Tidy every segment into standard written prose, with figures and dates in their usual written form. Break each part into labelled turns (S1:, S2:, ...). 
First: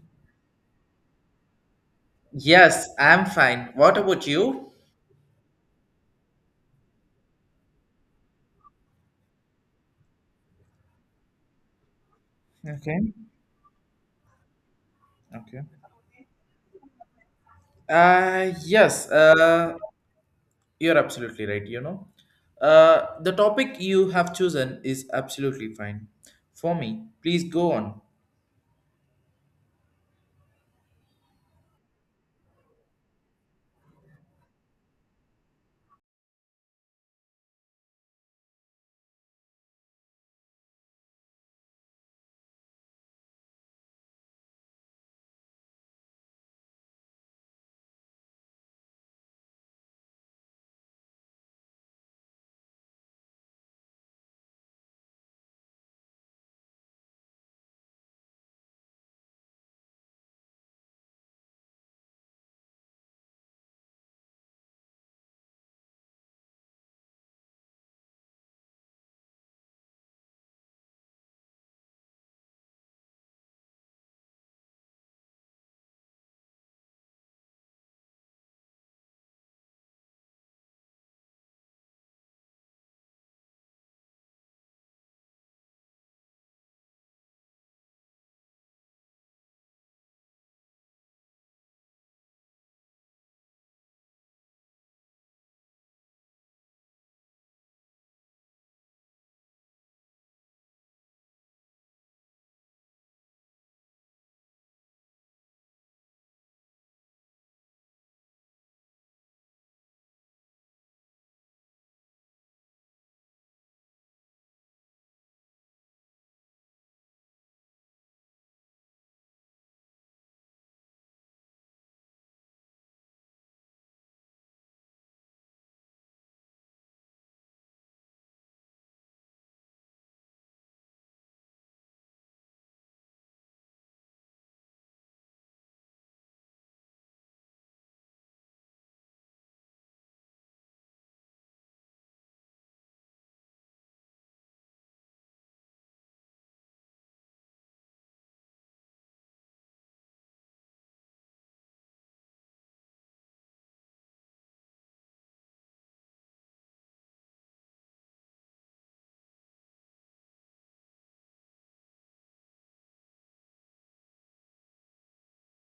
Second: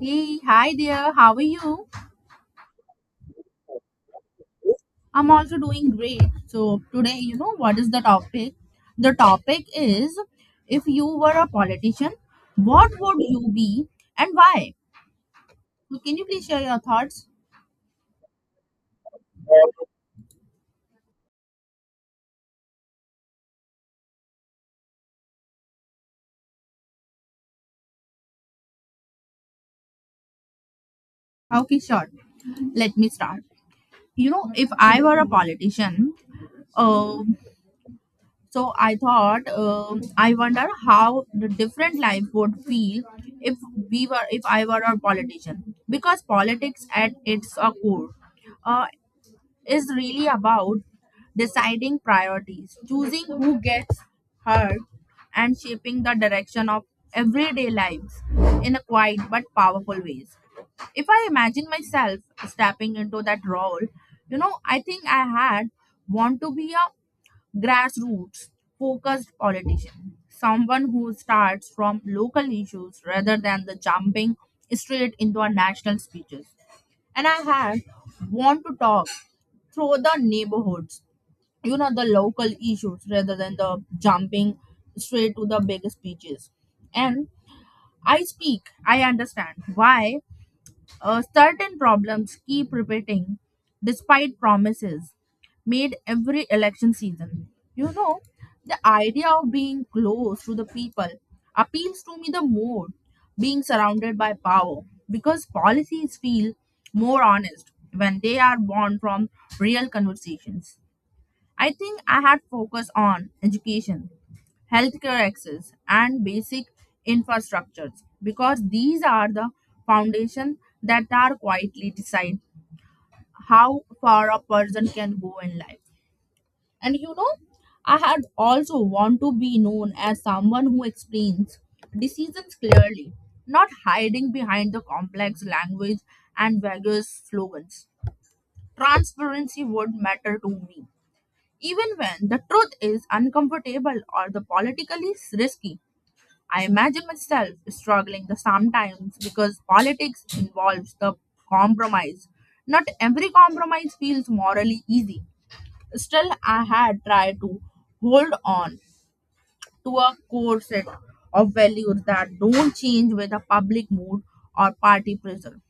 S1: Hey, hi there. How are you?
S2: Yes, I'm fine. What about you?
S1: I'm also doing great. So, today, what is the topic? The topic is if you were a politician, what
S2: Okay.
S1: would you be and why?
S2: Okay.
S1: So, can you please share your thoughts?
S2: Uh, yes, uh, you're absolutely right, you know. The topic you have chosen is absolutely fine. For me, please go on.
S1: Okay, sure. Let me start. If I were a politician, uh, So I thought, I wonder how the different life would feel if if I were a politician, because politics at its core uh, is really about deciding priorities, choosing who gets hurt, and shaping the direction of everyday lives in a quiet but powerful ways. If I imagine myself stepping into that role, I think I had want to be a grassroots focused politician, someone who starts from local issues rather than the jumping straight into a national speeches. And I had want to talk through the neighborhoods, the local issues rather than the jumping straight to the big speeches. And I understand why certain problems keep repeating despite promises made every election season. You know, the idea of being close to the people appeals to me the more being surrounded by power because policies feel more honest when they are born from real conversations. I think I had focused on education, healthcare access, and basic infrastructures because these are the foundation that are quietly decide how far a person can go in life. And I had also want to be known as someone who explains decisions clearly, not hiding behind the complex language and vague slogans. Transparency would matter to me even when the truth is uncomfortable or the politically risky. I imagine myself struggling the sometimes because politics involves the compromise. Not every compromise feels morally easy. Still, I had tried to hold on to a core set of values that don't change with the public mood or party pressure.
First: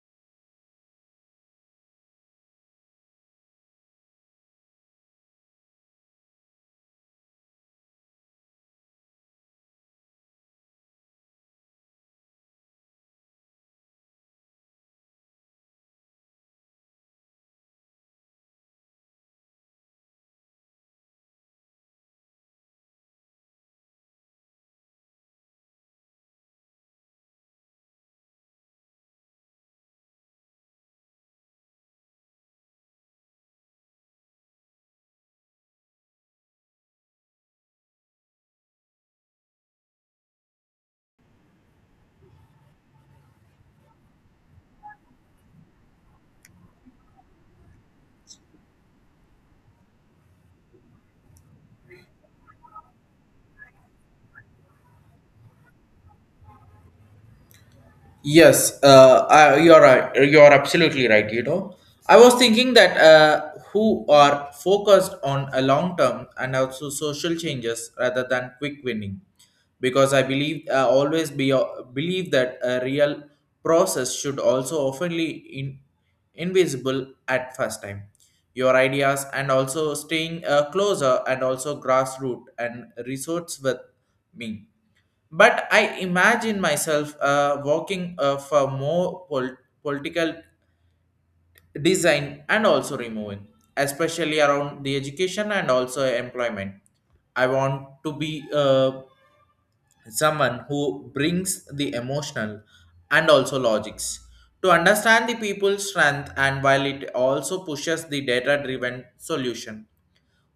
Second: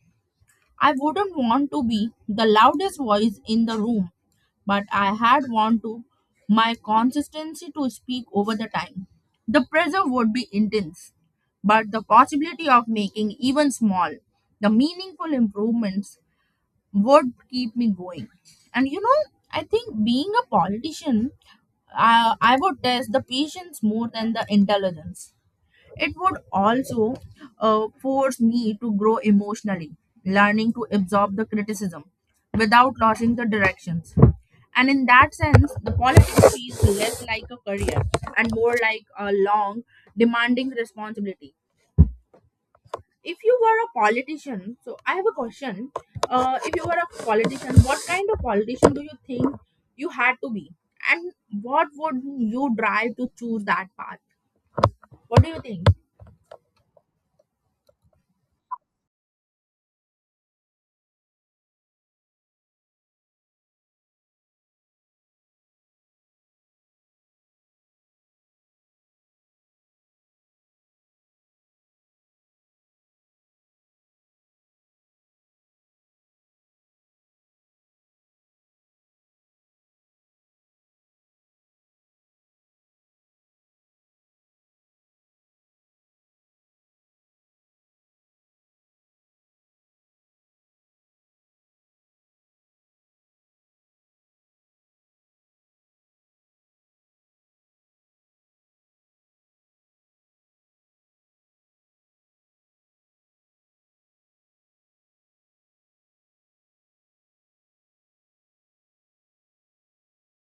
S1: I wouldn't want to be the loudest voice in the room, but I had want to my consistency to speak over the time. The pressure would be intense, but the possibility of making even small, the meaningful improvements would keep me going. And I think being a politician, I would test the patience more than the intelligence. It would also force me to grow emotionally, learning to absorb the criticism without losing the directions. And in that sense, the politics feels less like a career and more like a long, demanding responsibility. If you were a politician, so I have a question. If you were a politician, what kind of politician do you think you had to be? And what would you drive to choose that path? What do you think?
S2: Yes, I, you're right. You're absolutely right. You know, I was thinking that who are focused on a long term and also social changes rather than quick winning, because I believe always be believe that a real process should also oftenly in invisible at first time. Your ideas and also staying closer and also grassroots and resorts with me, but I imagine myself working for more political design and also removing, especially around the education and also employment. I want to be someone who brings the emotional and also logics to understand the people's strength and while it also pushes the data driven solution,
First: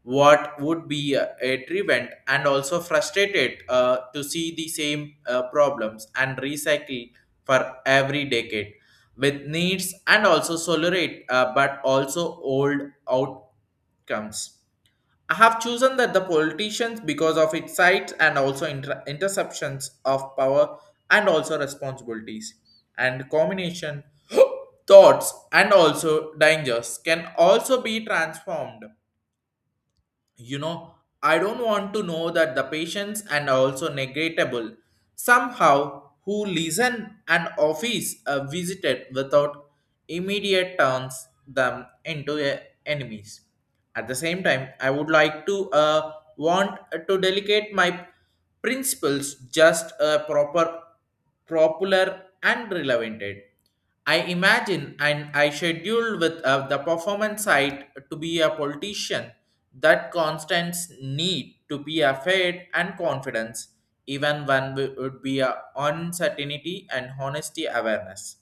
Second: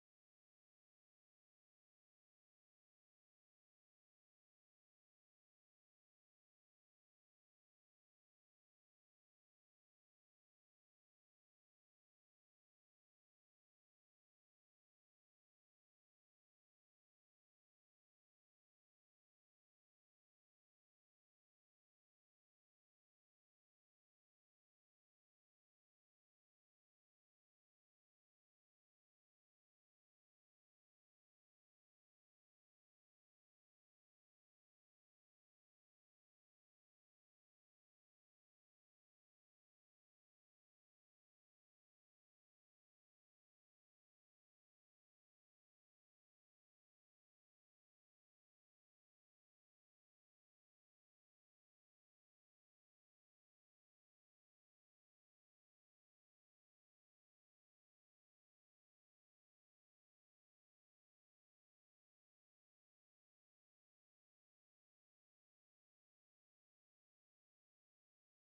S2: what would be a prevent and also frustrated to see the same problems and recycle for every decade with needs and also tolerate but also old outcomes. I have chosen that the politicians because of its size and also interceptions of power and also responsibilities and combination thoughts and also dangers can also be transformed, you know. I don't want to know that the patients and also negatable somehow who listen an office visited without immediate turns them into a enemies. At the same time, I would like to want to delegate my principles just a proper, popular and relevant. I imagine and I schedule with the performance side to be a politician that constants need to be a faith and confidence even when we would be a uncertainty and honesty awareness.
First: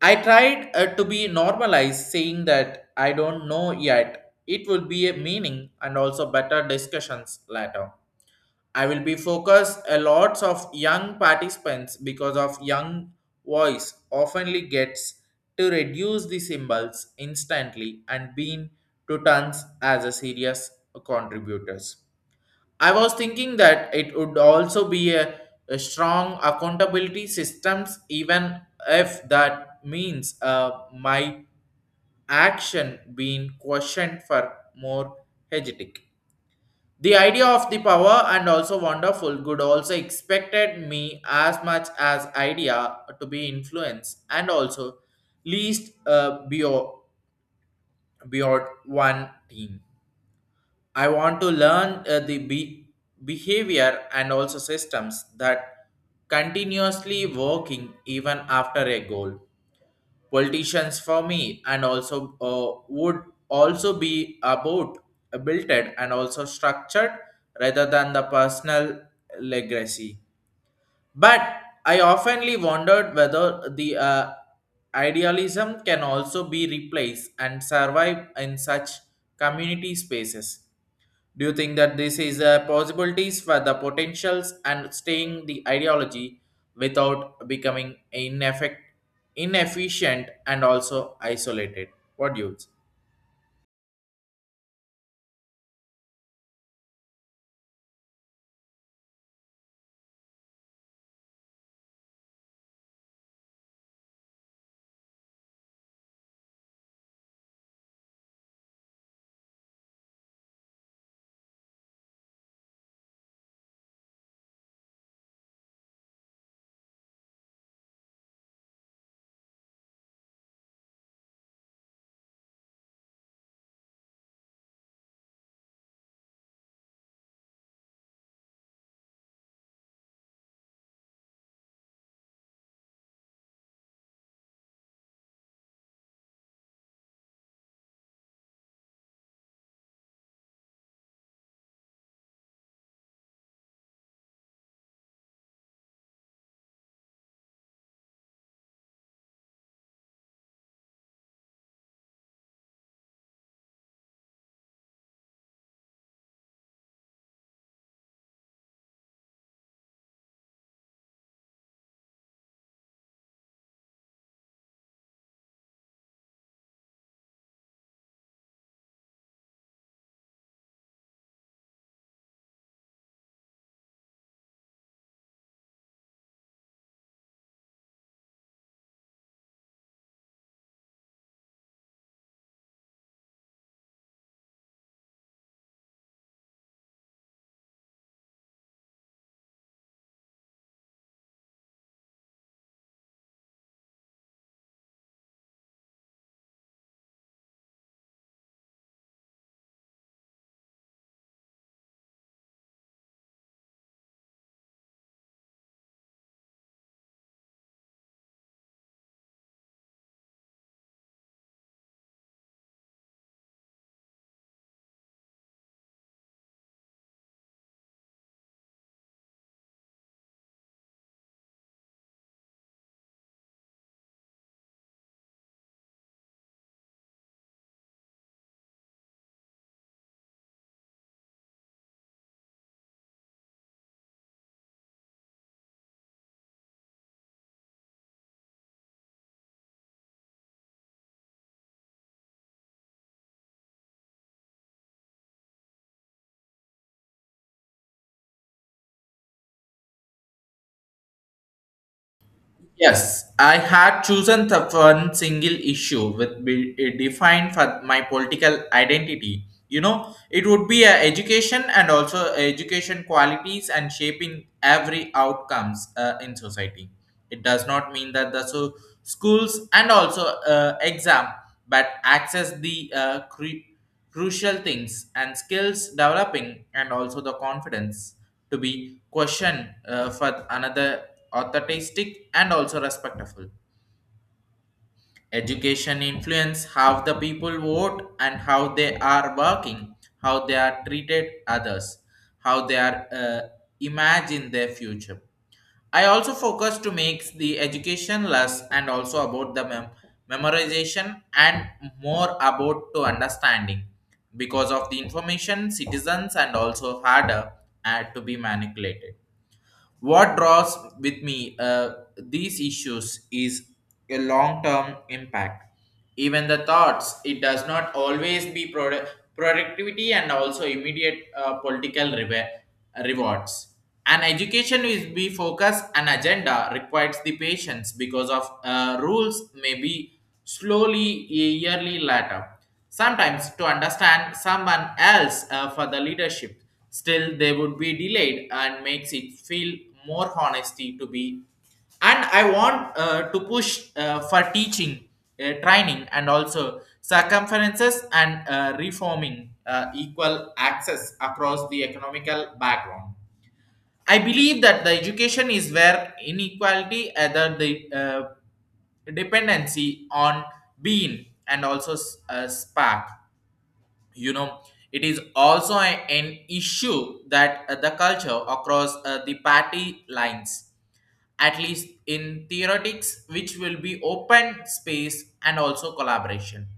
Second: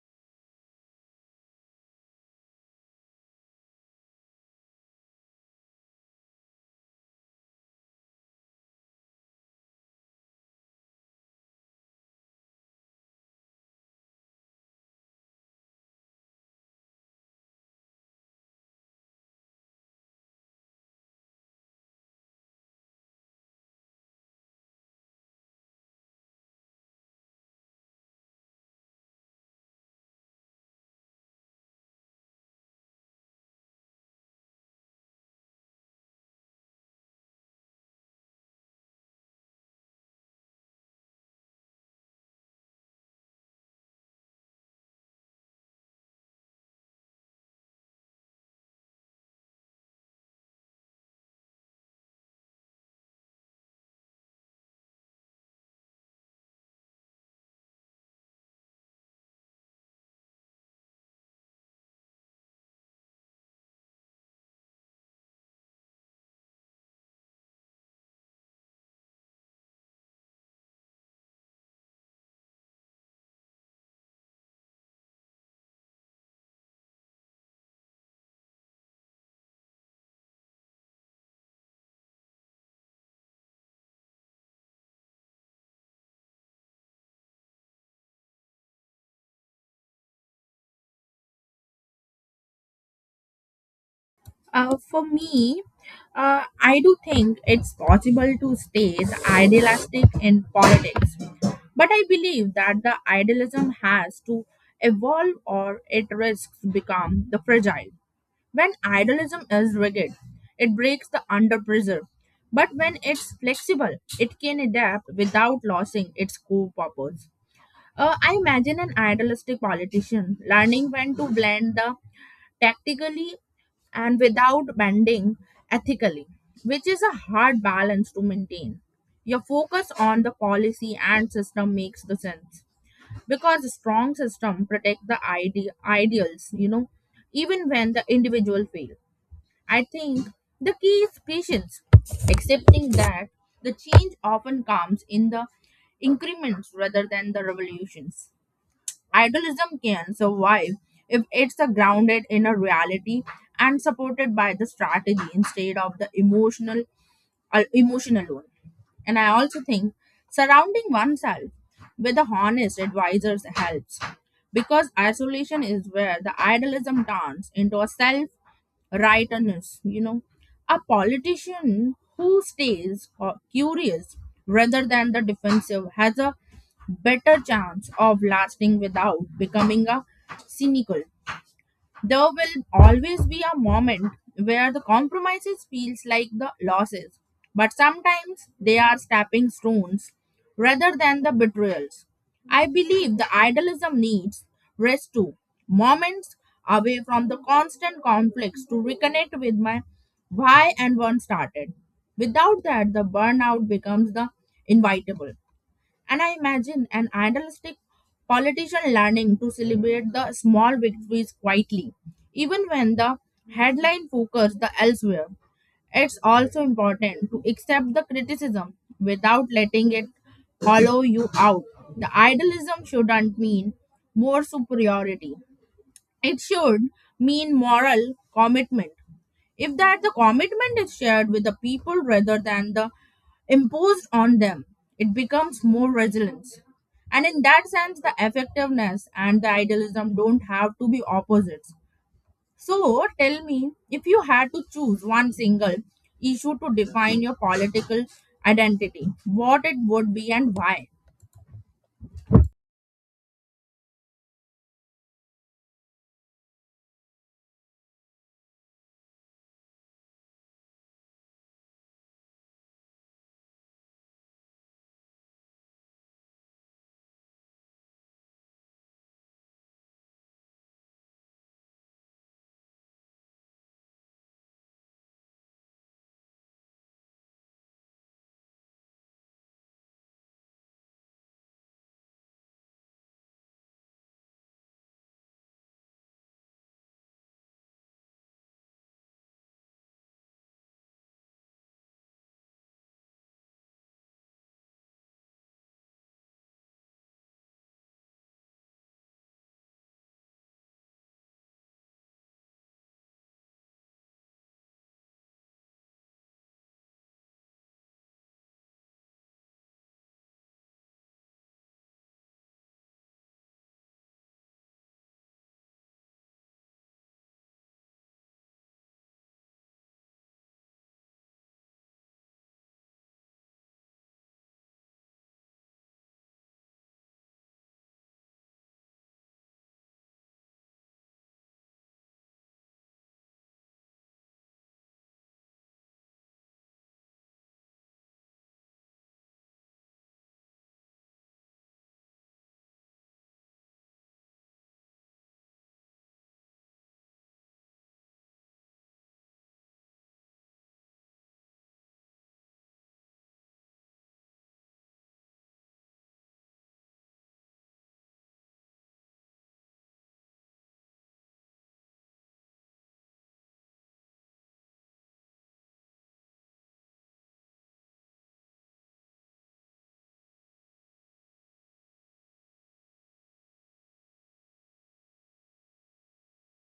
S2: I tried to be normalized, saying that I don't know yet. It will be a meaning and also better discussions later. I will be focused a lots of young participants because of young voice oftenly gets to reduce the symbols instantly and being to tons as a serious contributors. I was thinking that it would also be a strong accountability systems, even if that means my action being questioned for more hegetic. The idea of the power and also wonderful good also expected me as much as idea to be influenced and also least beyond one team. I want to learn the behavior and also systems that continuously working even after a goal. Politicians for me and also would also be about built and also structured rather than the personal legacy. But I oftenly wondered whether the idealism can also be replaced and survive in such community spaces. Do you think that this is a possibilities for the potentials and staying the ideology without becoming inefficient and also isolated? What do you say?
S1: For me, I do think it's possible to stay idealistic in politics, but I believe that the idealism has to evolve or it risks become the fragile. When idealism is rigid, it breaks the under pressure. But when it's flexible, it can adapt without losing its core purpose. I imagine an idealistic politician learning when to blend the tactically and without bending ethically, which is a hard balance to maintain. Your focus on the policy and system makes the sense because a strong system protect the ideals, even when the individual fail. I think the key is patience, accepting that the change often comes in the increments rather than the revolutions. Idealism can survive if it's grounded in a reality and supported by the strategy instead of the emotional one. And I also think surrounding oneself with a honest advisors helps because isolation is where the idealism turns into a self rightness. A politician who stays curious rather than the defensive has a better chance of lasting without becoming a cynical. There will always be a moment where the compromises feels like the losses, but sometimes they are stepping stones rather than the betrayals. I believe the idealism needs rest too, moments away from the constant conflicts to reconnect with my why and one started. Without that, the burnout becomes the inevitable. And I imagine an idealistic politician learning to celebrate the small victories quietly, even when the headline focus the elsewhere. It's also important to accept the criticism without letting it hollow you out. The idealism shouldn't mean more superiority. It should mean moral commitment. If that the commitment is shared with the people rather than the imposed on them, it becomes more resilience. And in that sense, the effectiveness and the idealism don't have to be opposites. So tell me, if you had to choose one single issue to define your political identity, what it would be and why?
S2: Yes, I had chosen the one single issue with be eh, defined for my political identity. You know, it would be a education and also education qualities and shaping every outcomes in society. It does not mean that the so schools and also but access the crucial things and skills developing and also the confidence to be questioned for another authentic and also respectful. Education influence how the people vote and how they are working, how they are treated others, how they are imagine their future. I also focus to make the education less and also about the memorization and more about to understanding because of the information citizens and also harder to be manipulated. What draws with me these issues is a long-term impact. Even the thoughts, it does not always be productivity and also immediate political rewards. An education is be focus and agenda requires the patience because of rules may be slowly a yearly later. Sometimes to understand someone else for the leadership, still they would be delayed and makes it feel more honesty to be. And I want to push for teaching, training, and also circumferences and reforming equal access across the economical background. I believe that the education is where inequality, either the dependency on being and also spark, you know. It is also an issue that the culture across the party lines, at least in theoretics, which will be open space and also collaboration.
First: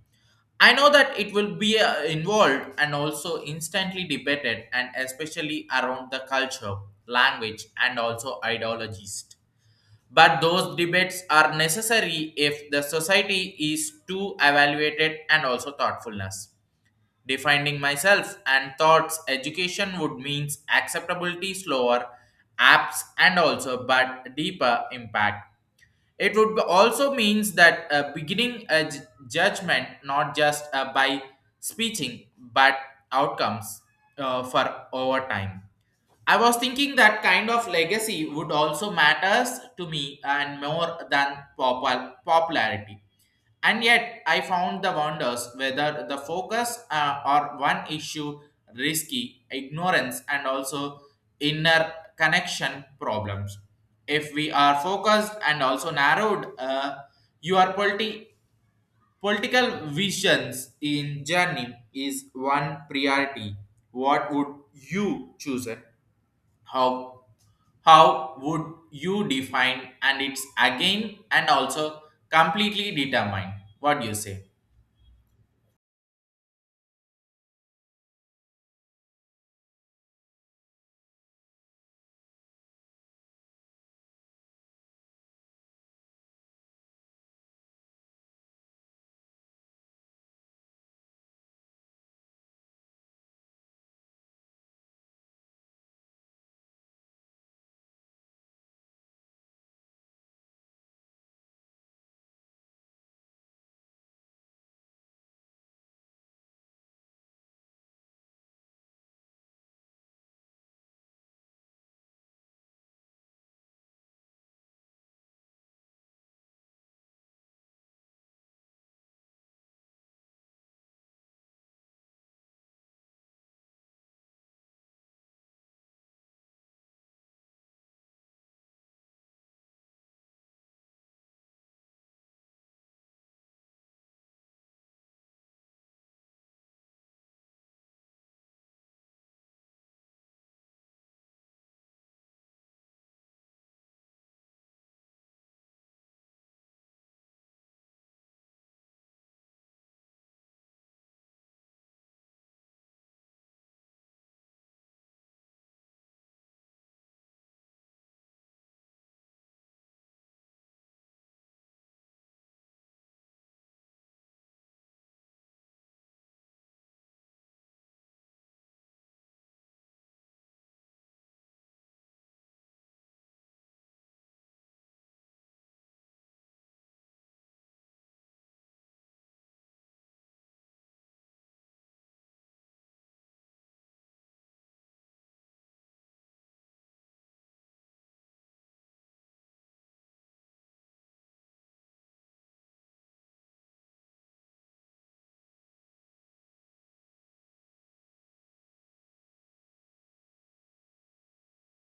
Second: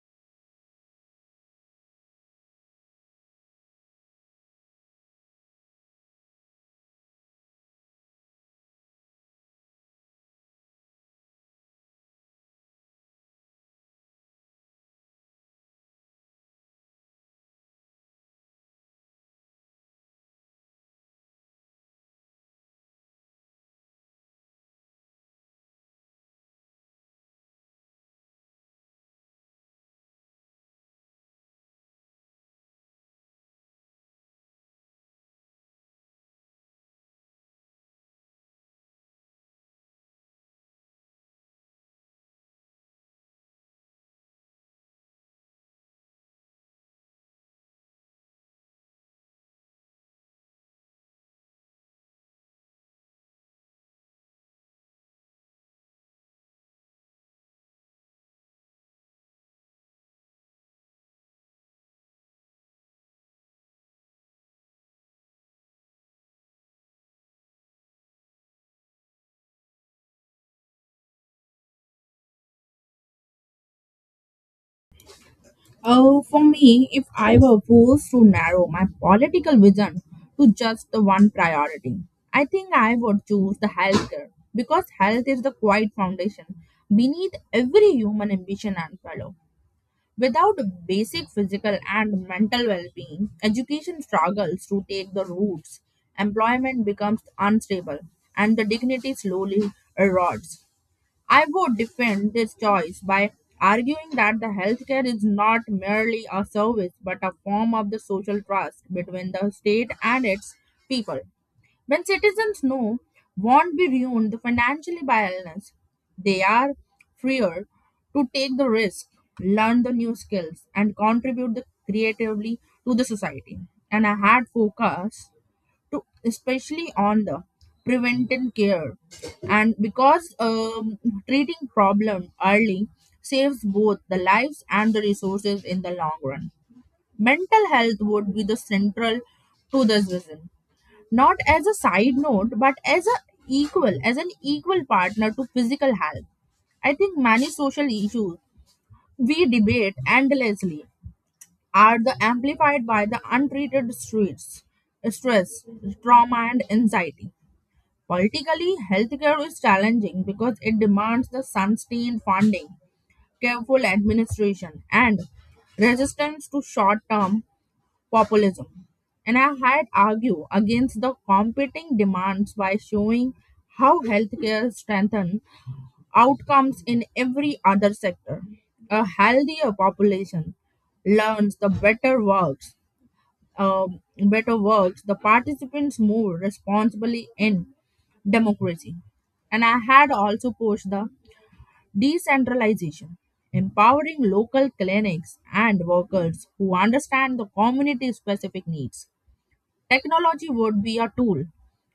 S2: I know that it will be involved and also instantly debated and especially around the culture language and also ideologies, but those debates are necessary if the society is to evaluated and also thoughtfulness. Defining myself and thoughts education would means acceptability slower apps and also but deeper impact. It would also means that beginning a judgment, not just by speaking but outcomes for over time. I was thinking that kind of legacy would also matters to me and more than popularity. And yet, I found the wonders whether the focus or one issue risky, ignorance, and also inner connection problems. If we are focused and also narrowed, your political visions in journey is one priority. What would you choose? How would you define and it's again and also completely determined? What do you say?
S1: Oh, for me, if I were forced to narrow my political vision to just the one priority, I think I would choose the healthcare because health is the quiet foundation beneath every human ambition and fellow. Without basic physical and mental well-being, education struggles to take the roots, employment becomes unstable, and the dignity slowly erodes. I would defend this choice by arguing that the healthcare is not merely a service but a form of the social trust between the state and its people. When citizens know won't be ruined financially by illness, they are freer to take the risk, learn the new skills, and contribute the creatively to the society. And I had focus to especially on the preventive care and because treating problem early saves both the lives and the resources in the long run. Mental health would be the central to this vision, not as a side note but as a equal as an equal partner to physical health. I think many social issues we debate endlessly are the amplified by the untreated streets, stress, trauma, and anxiety. Politically, healthcare is challenging because it demands the sustained funding, careful administration, and resistance to short term populism. And I had argued against the competing demands by showing how healthcare strengthens outcomes in every other sector. A healthier population learns the um, better works, the participants move responsibly in democracy. And I had also pushed the decentralization, empowering local clinics and workers who understand the community specific needs. Technology would be a tool,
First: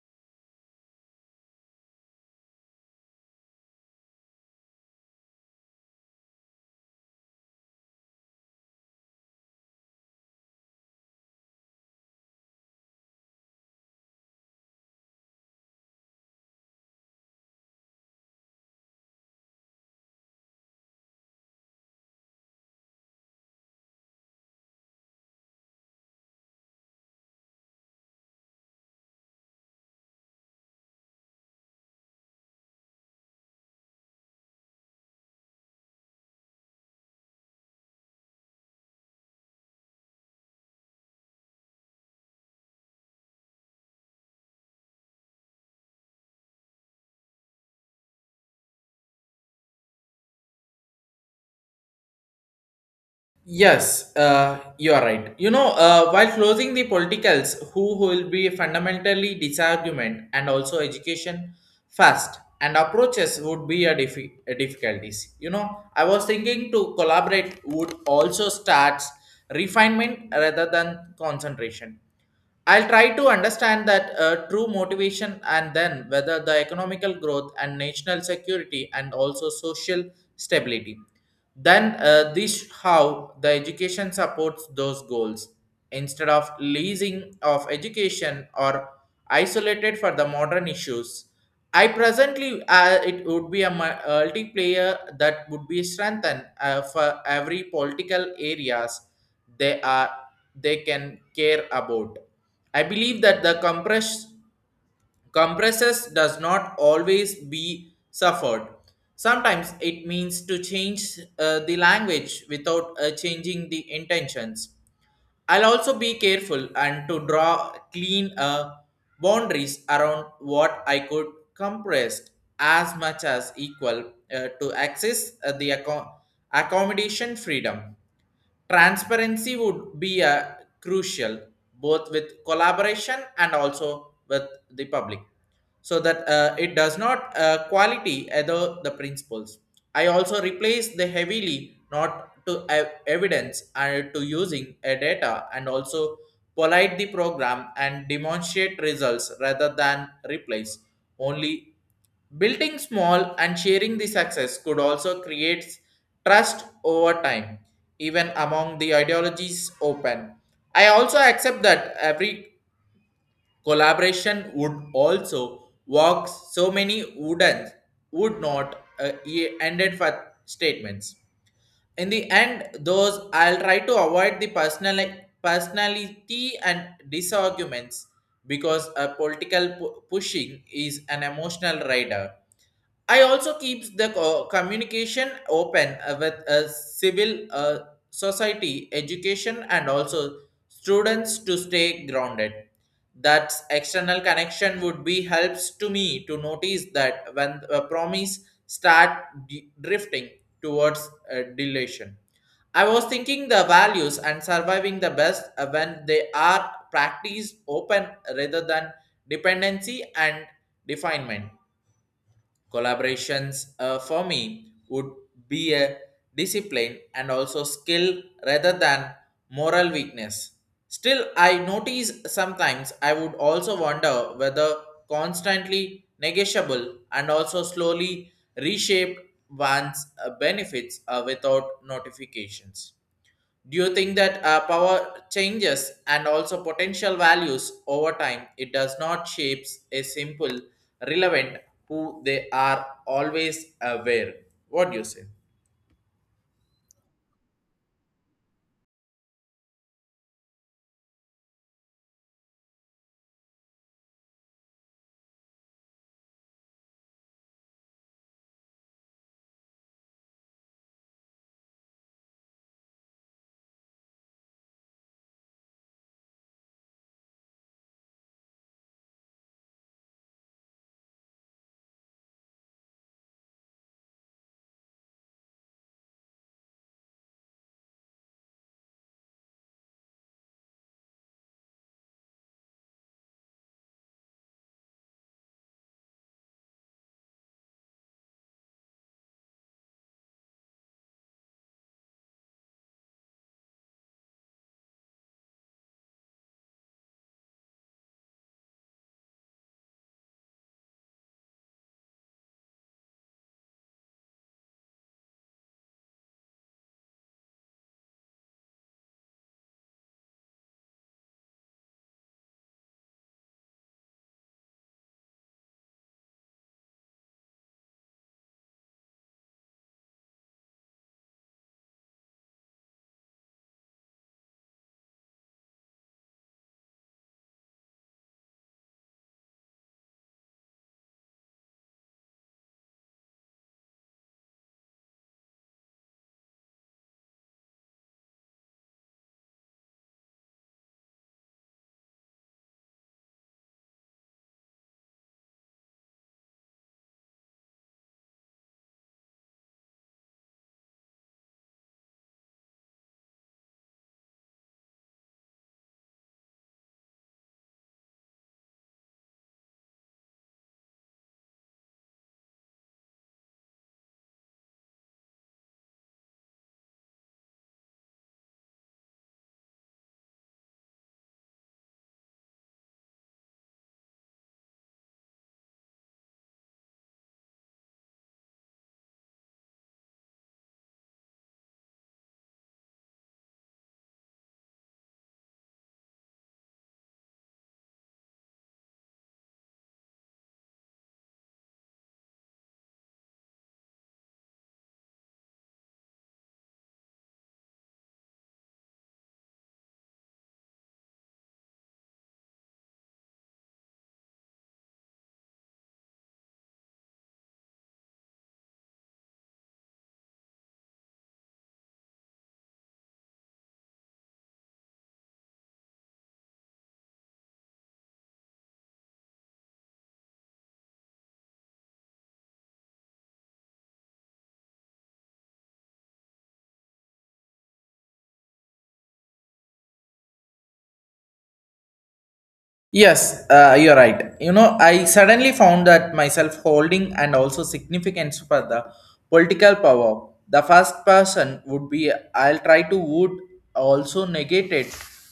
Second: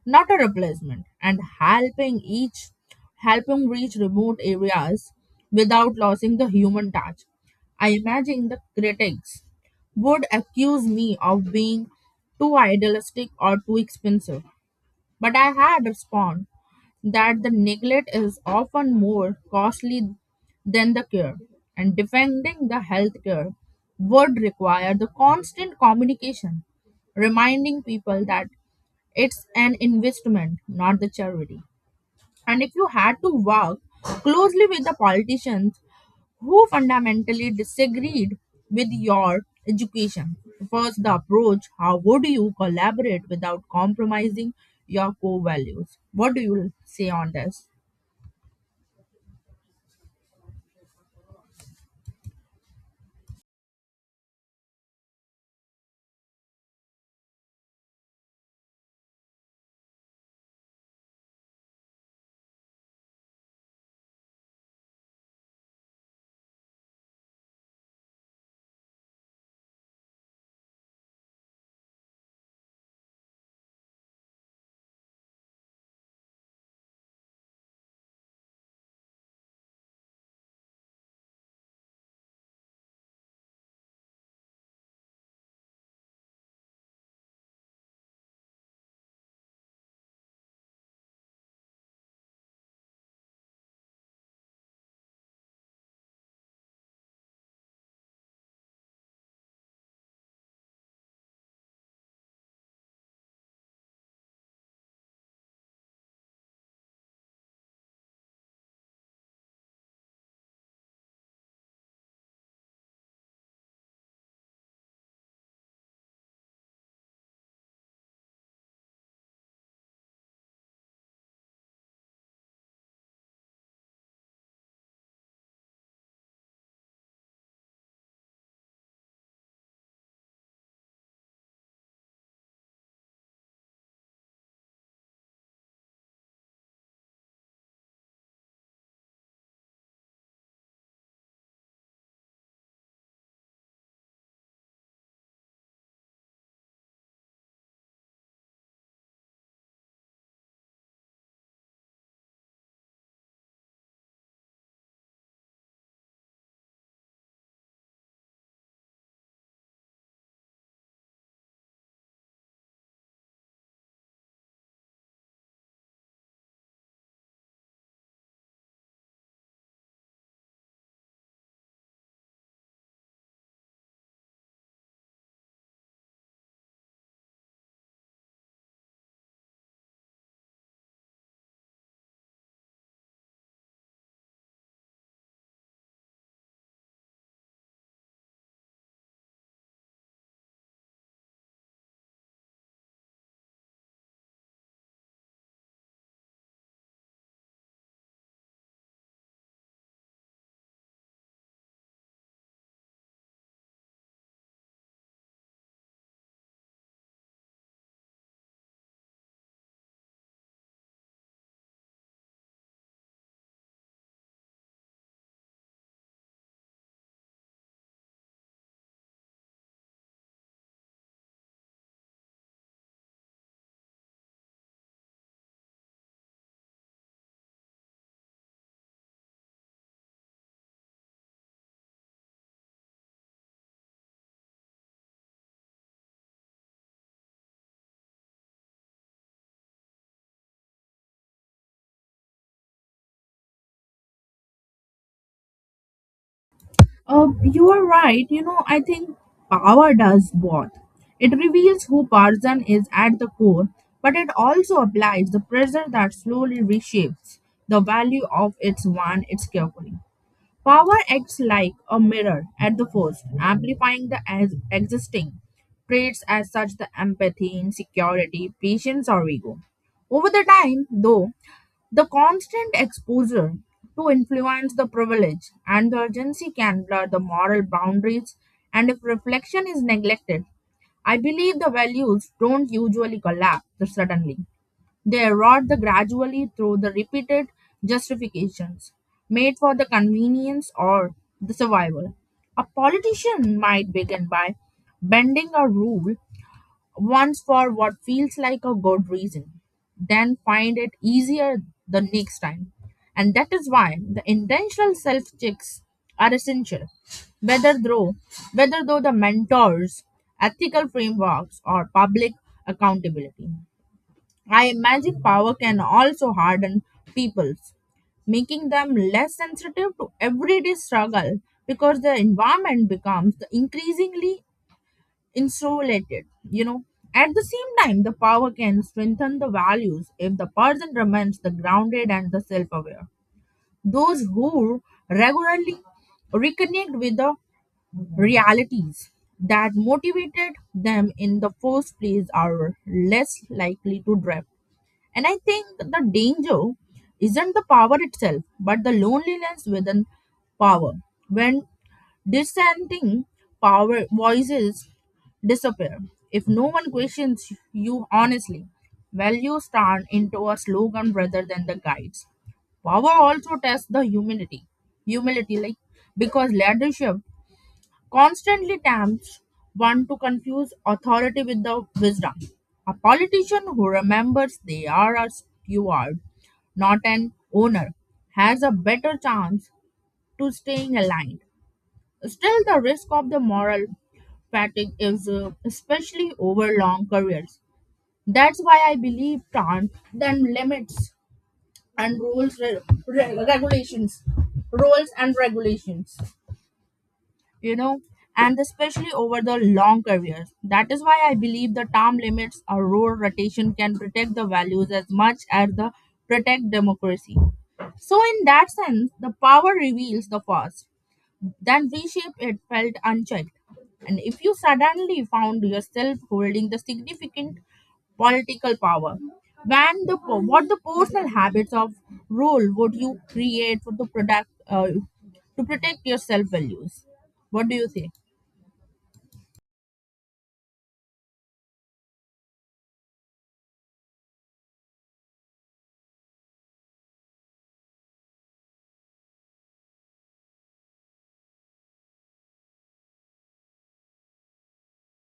S1: not a replacement, and helping reach remote areas without losing the human touch. I imagine the critics would accuse me of being too idealistic or too expensive. But I had responded that the neglect is often more costly than the cure, and defending the health care would require the constant communication, reminding people that it's an investment, not the charity. And if you had to work closely with the politicians who fundamentally disagreed with your education. First, the approach how would you collaborate without compromising your core values? What do you say on this?
S2: Yes, you are right. You know, while closing the politicals, who will be fundamentally disargument and also education first and approaches would be a difficulties. You know, I was thinking to collaborate would also starts refinement rather than concentration. I'll try to understand that true motivation and then whether the economical growth and national security and also social stability, then this how the education supports those goals instead of leasing of education or isolated for the modern issues. I presently it would be a multiplayer that would be strengthened for every political areas they are they can care about. I believe that the compress compresses does not always be suffered. Sometimes it means to change the language without changing the intentions. I'll also be careful and to draw clean boundaries around what I could compress as much as equal to access the accommodation freedom. Transparency would be crucial both with collaboration and also with the public so that it does not quality other the principles. I also replace the heavily not to evidence and to using a data and also polite the program and demonstrate results rather than replace only building small and sharing the success could also create trust over time, even among the ideologies open. I also accept that every collaboration would also walk, so many wouldn't would not ended for statements. In the end, those I'll try to avoid the personal personality and disarguments because a political pushing is an emotional rider. I also keep the communication open with a civil society, education, and also students to stay grounded. That external connection would be helps to me to notice that when a promise start drifting towards deletion. I was thinking the values and surviving the best when they are practiced open rather than dependency and definement. Collaborations for me would be a discipline and also skill rather than moral weakness. Still, I notice sometimes I would also wonder whether constantly negotiable and also slowly reshaped one's benefits without notifications. Do you think that power changes and also potential values over time? It does not shapes a simple, relevant who they are always aware. What do you say?
S1: You are right. I think power does both. It reveals who Tarzan is at the core, but it also applies the pressure that slowly reshapes the value of its one its carefully. Power acts like a mirror at the first, amplifying the as existing traits as such the empathy, insecurity, patience, or ego. Over the time, though, the constant exposure to influence the privilege and the urgency can blur the moral boundaries, and if reflection is neglected, I believe the values don't usually collapse suddenly. They erode the gradually through the repeated justifications made for the convenience or the survival. A politician might begin by bending a rule once for what feels like a good reason, then find it easier the next time. And that is why the intentional self checks are essential, whether though whether though the mentors, ethical frameworks, or public accountability. I imagine power can also harden people's, making them less sensitive to everyday struggle because their environment becomes the increasingly insulated. At the same time, the power can strengthen the values if the person remains the grounded and the self-aware. Those who regularly reconnect with the realities that motivated them in the first place are less likely to drift. And I think the danger isn't the power itself, but the loneliness within power. When dissenting power voices disappear, if no one questions you honestly, values turn into a slogan rather than the guides. Power also tests the humility. Humility, like because leadership constantly tempts one to confuse authority with the wisdom. A politician who remembers they are a steward, not an owner, has a better chance to staying aligned. Still, the risk of the moral fatigue is especially over long careers. That's why I believe tant then limits and rules regulations, rules and regulations you know, and especially over the long careers. That is why I believe the term limits or role rotation can protect the values as much as the protect democracy. So in that sense, the power reveals the past then reshape it felt unchecked. And if you suddenly found yourself holding the significant political power, when what the personal habits of role would you create for the product to protect your self values? What do you think?
S2: Yes, you're right. You know, I suddenly found that myself holding and also significance for the political power. The first person would be I'll try to would also negated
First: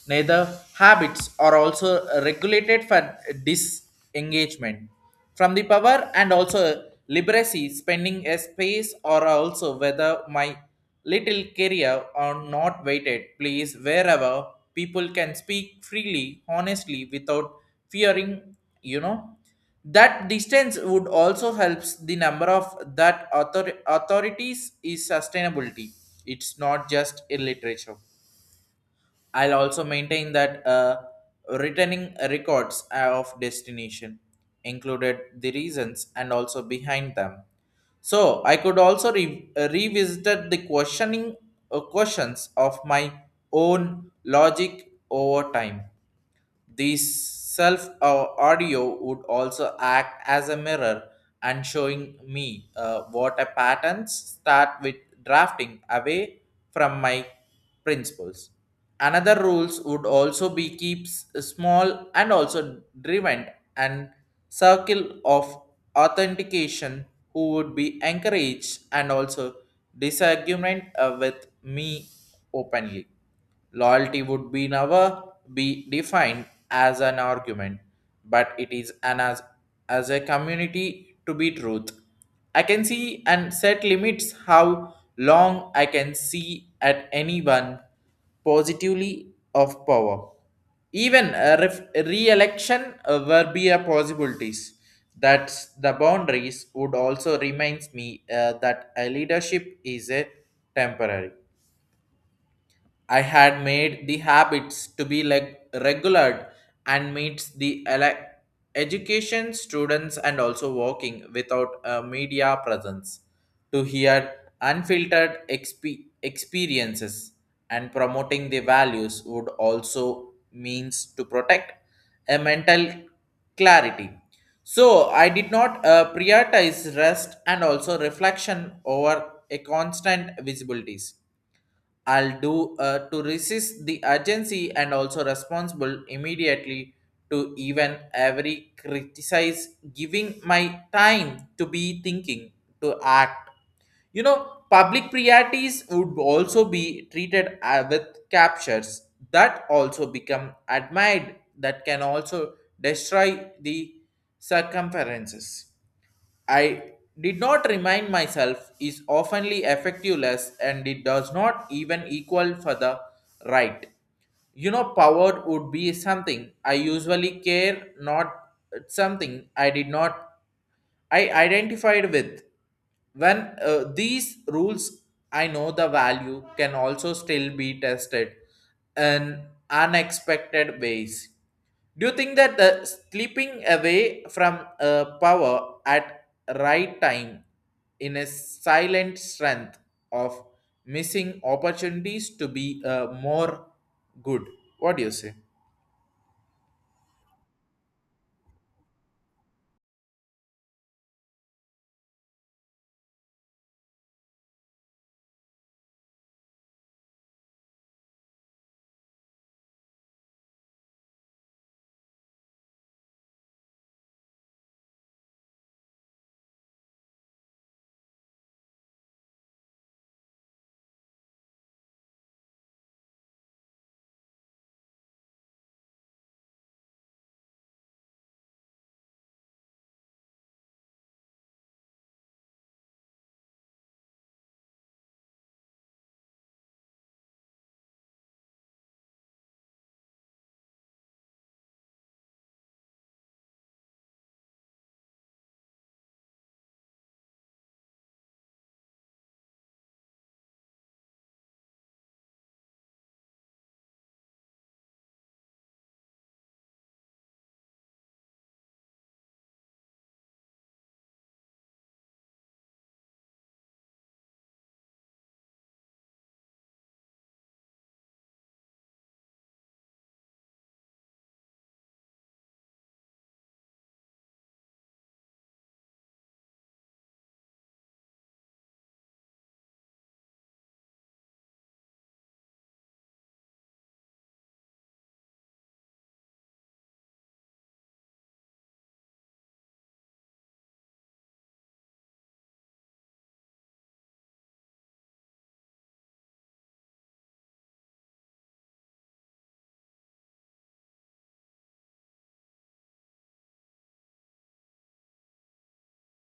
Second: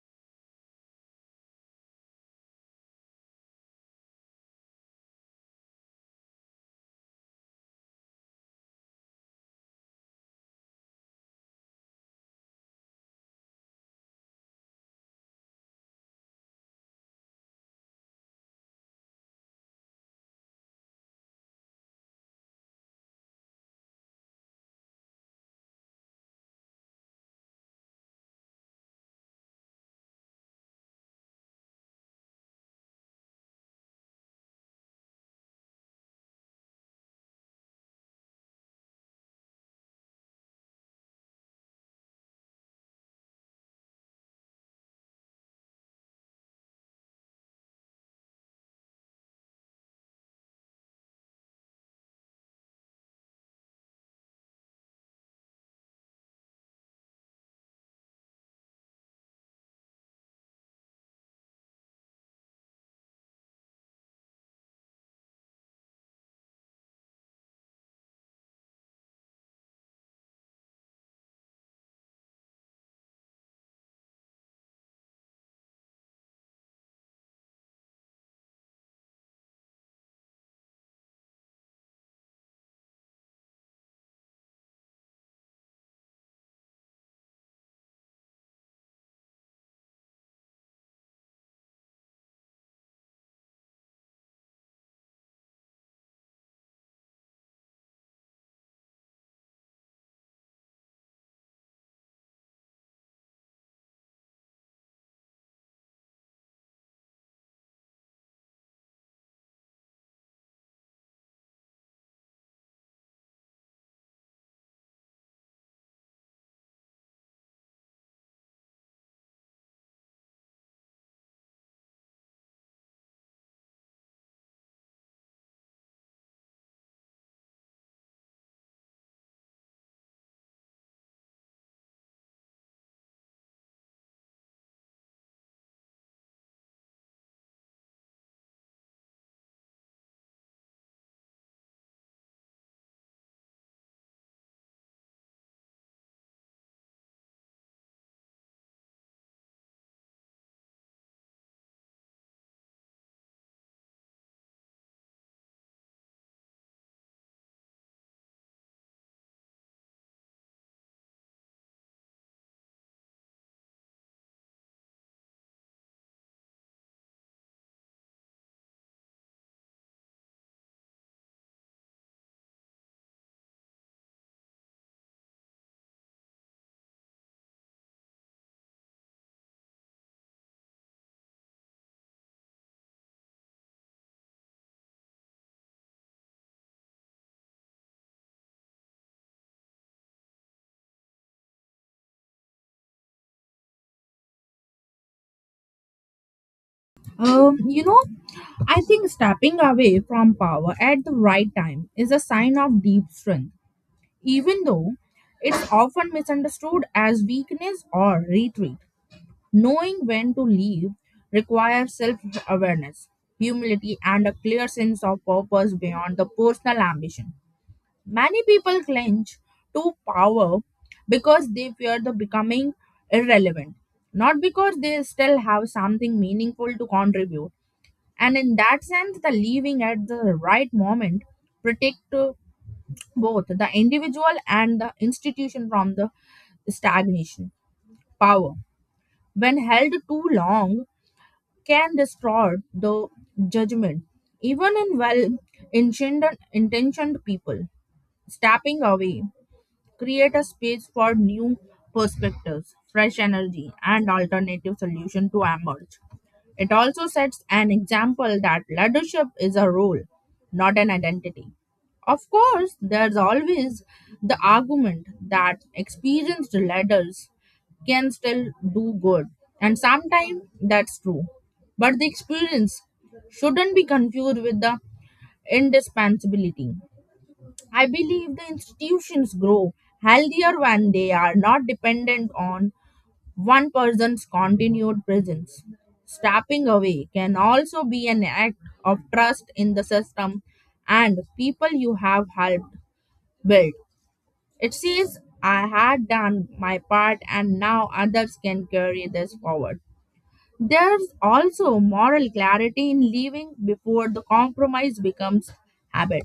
S2: neither habits are also regulated for disengagement from the power and also liberacy spending a space or also whether my little career or not waited, please wherever people can speak freely honestly without fearing, you know. That distance would also helps the number of that authorities is sustainability. It's not just in literature. I'll also maintain that returning records of destination included the reasons and also behind them. So I could also revisit the questioning questions of my own logic over time. These self audio would also act as a mirror and showing me what a patterns start with drafting away from my principles. Another rules would also be keeps small and also driven and circle of authentication who would be encouraged and also disagreement with me openly. Loyalty would be never be defined as an argument, but it is an as a community to be truth. I can see and set limits how long I can see at anyone positively of power. Even a re-election were be a possibilities. That the boundaries would also reminds me that a leadership is a temporary. I had made the habits to be like regular and meets the education students and also working without a media presence to hear unfiltered experiences and promoting the values would also means to protect a mental clarity, so I did not prioritize rest and also reflection over a constant visibilities. I'll do to resist the urgency and also responsible immediately to even every criticize, giving my time to be thinking, to act. You know, public priorities would also be treated with captures that also become admired, that can also destroy the circumferences. I did not remind myself is oftenly effectiveless and it does not even equal for the right. You know, power would be something I usually care, not something I did not I identified with. When these rules, I know the value can also still be tested in unexpected ways. Do you think that the sleeping away from power at right time in a silent strength of missing opportunities to be more good? What do you say?
S1: Um, you know, I think stepping away from power at the right time is a sign of deep strength, even though it's often misunderstood as weakness or retreat. Knowing when to leave requires self awareness, humility, and a clear sense of purpose beyond the personal ambition. Many people cling to power because they fear the becoming irrelevant, not because they still have something meaningful to contribute. And in that sense, the leaving at the right moment protect both the individual and the institution from the stagnation. Power, when held too long, can distort the judgment, even in well intentioned intentioned people. Stepping away create a space for new perspectives, fresh energy, and alternative solutions to emerge. It also sets an example that leadership is a role, not an identity. Of course, there's always the argument that experienced leaders can still do good, and sometimes that's true. But the experience shouldn't be confused with the indispensability. I believe the institutions grow healthier when they are not dependent on one person's continued presence. Stepping away can also be an act of trust in the system and people you have helped build. It says, I had done my part and now others can carry this forward. There's also moral clarity in leaving before the compromise becomes habit.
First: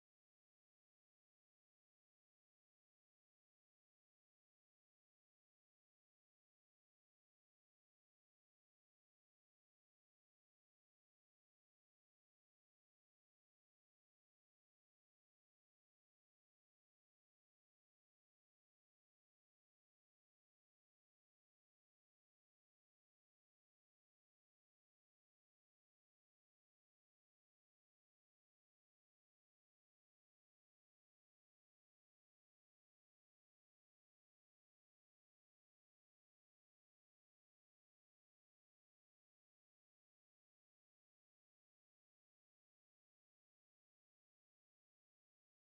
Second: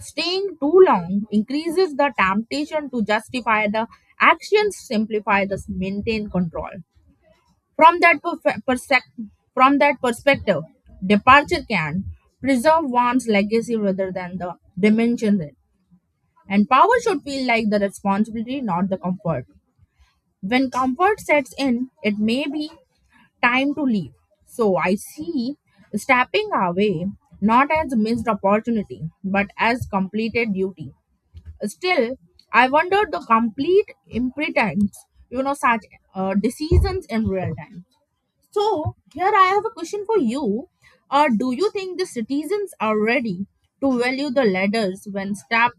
S1: Staying too long increases the temptation to justify the actions, simplify the maintain control. From that perfe- persec- from that perspective, departure can preserve one's legacy rather than the dimension it. And power should feel like the responsibility, not the comfort. When comfort sets in, it may be time to leave. So I see stepping away not as a missed opportunity, but as completed duty. Still, I wondered the complete impotence, such decisions in real time. So, here I have a question for you. Do you think the citizens are ready to value the ladders when step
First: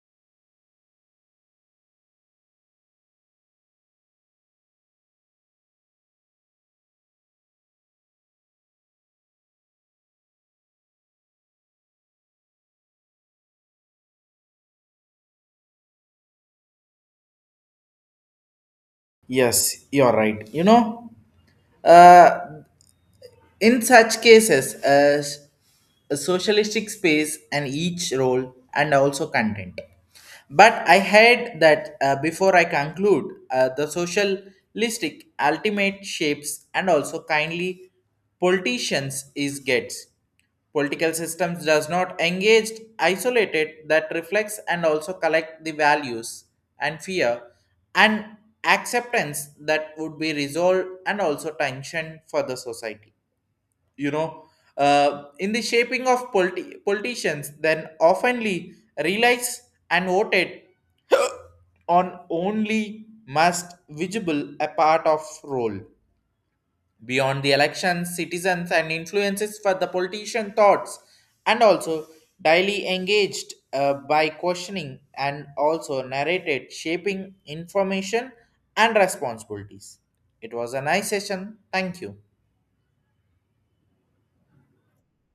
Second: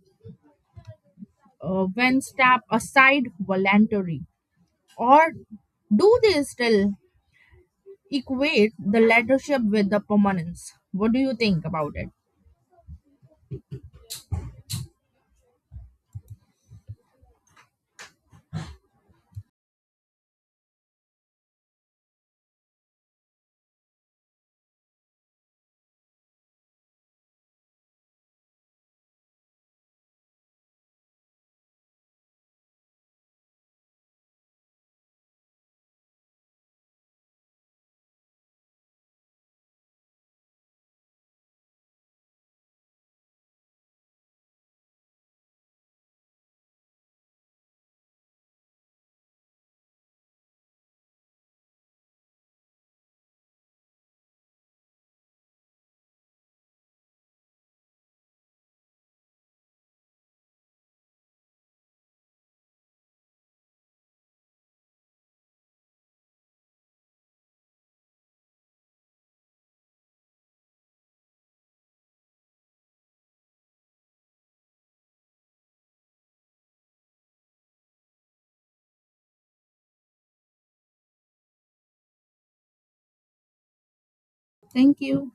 S1: aside voluntary, or do they still equate the leadership with the permanence? What do you think about it?
S2: Yes, you're right. You know, uh, in such cases, a socialistic space and each role and also content. But I heard that before I conclude, the socialistic ultimate shapes and also kindly politicians is gets. Political systems does not engage isolated that reflects and also collect the values and fear and acceptance that would be resolved and also tension for the society, you know. In the shaping of politicians, then oftenly relies and voted on only must visible a part of role. Beyond the elections, citizens and influences for the politician thoughts and also daily engaged by questioning and also narrated shaping information and responsibilities. It was a nice session. Thank you.
S1: Thank you.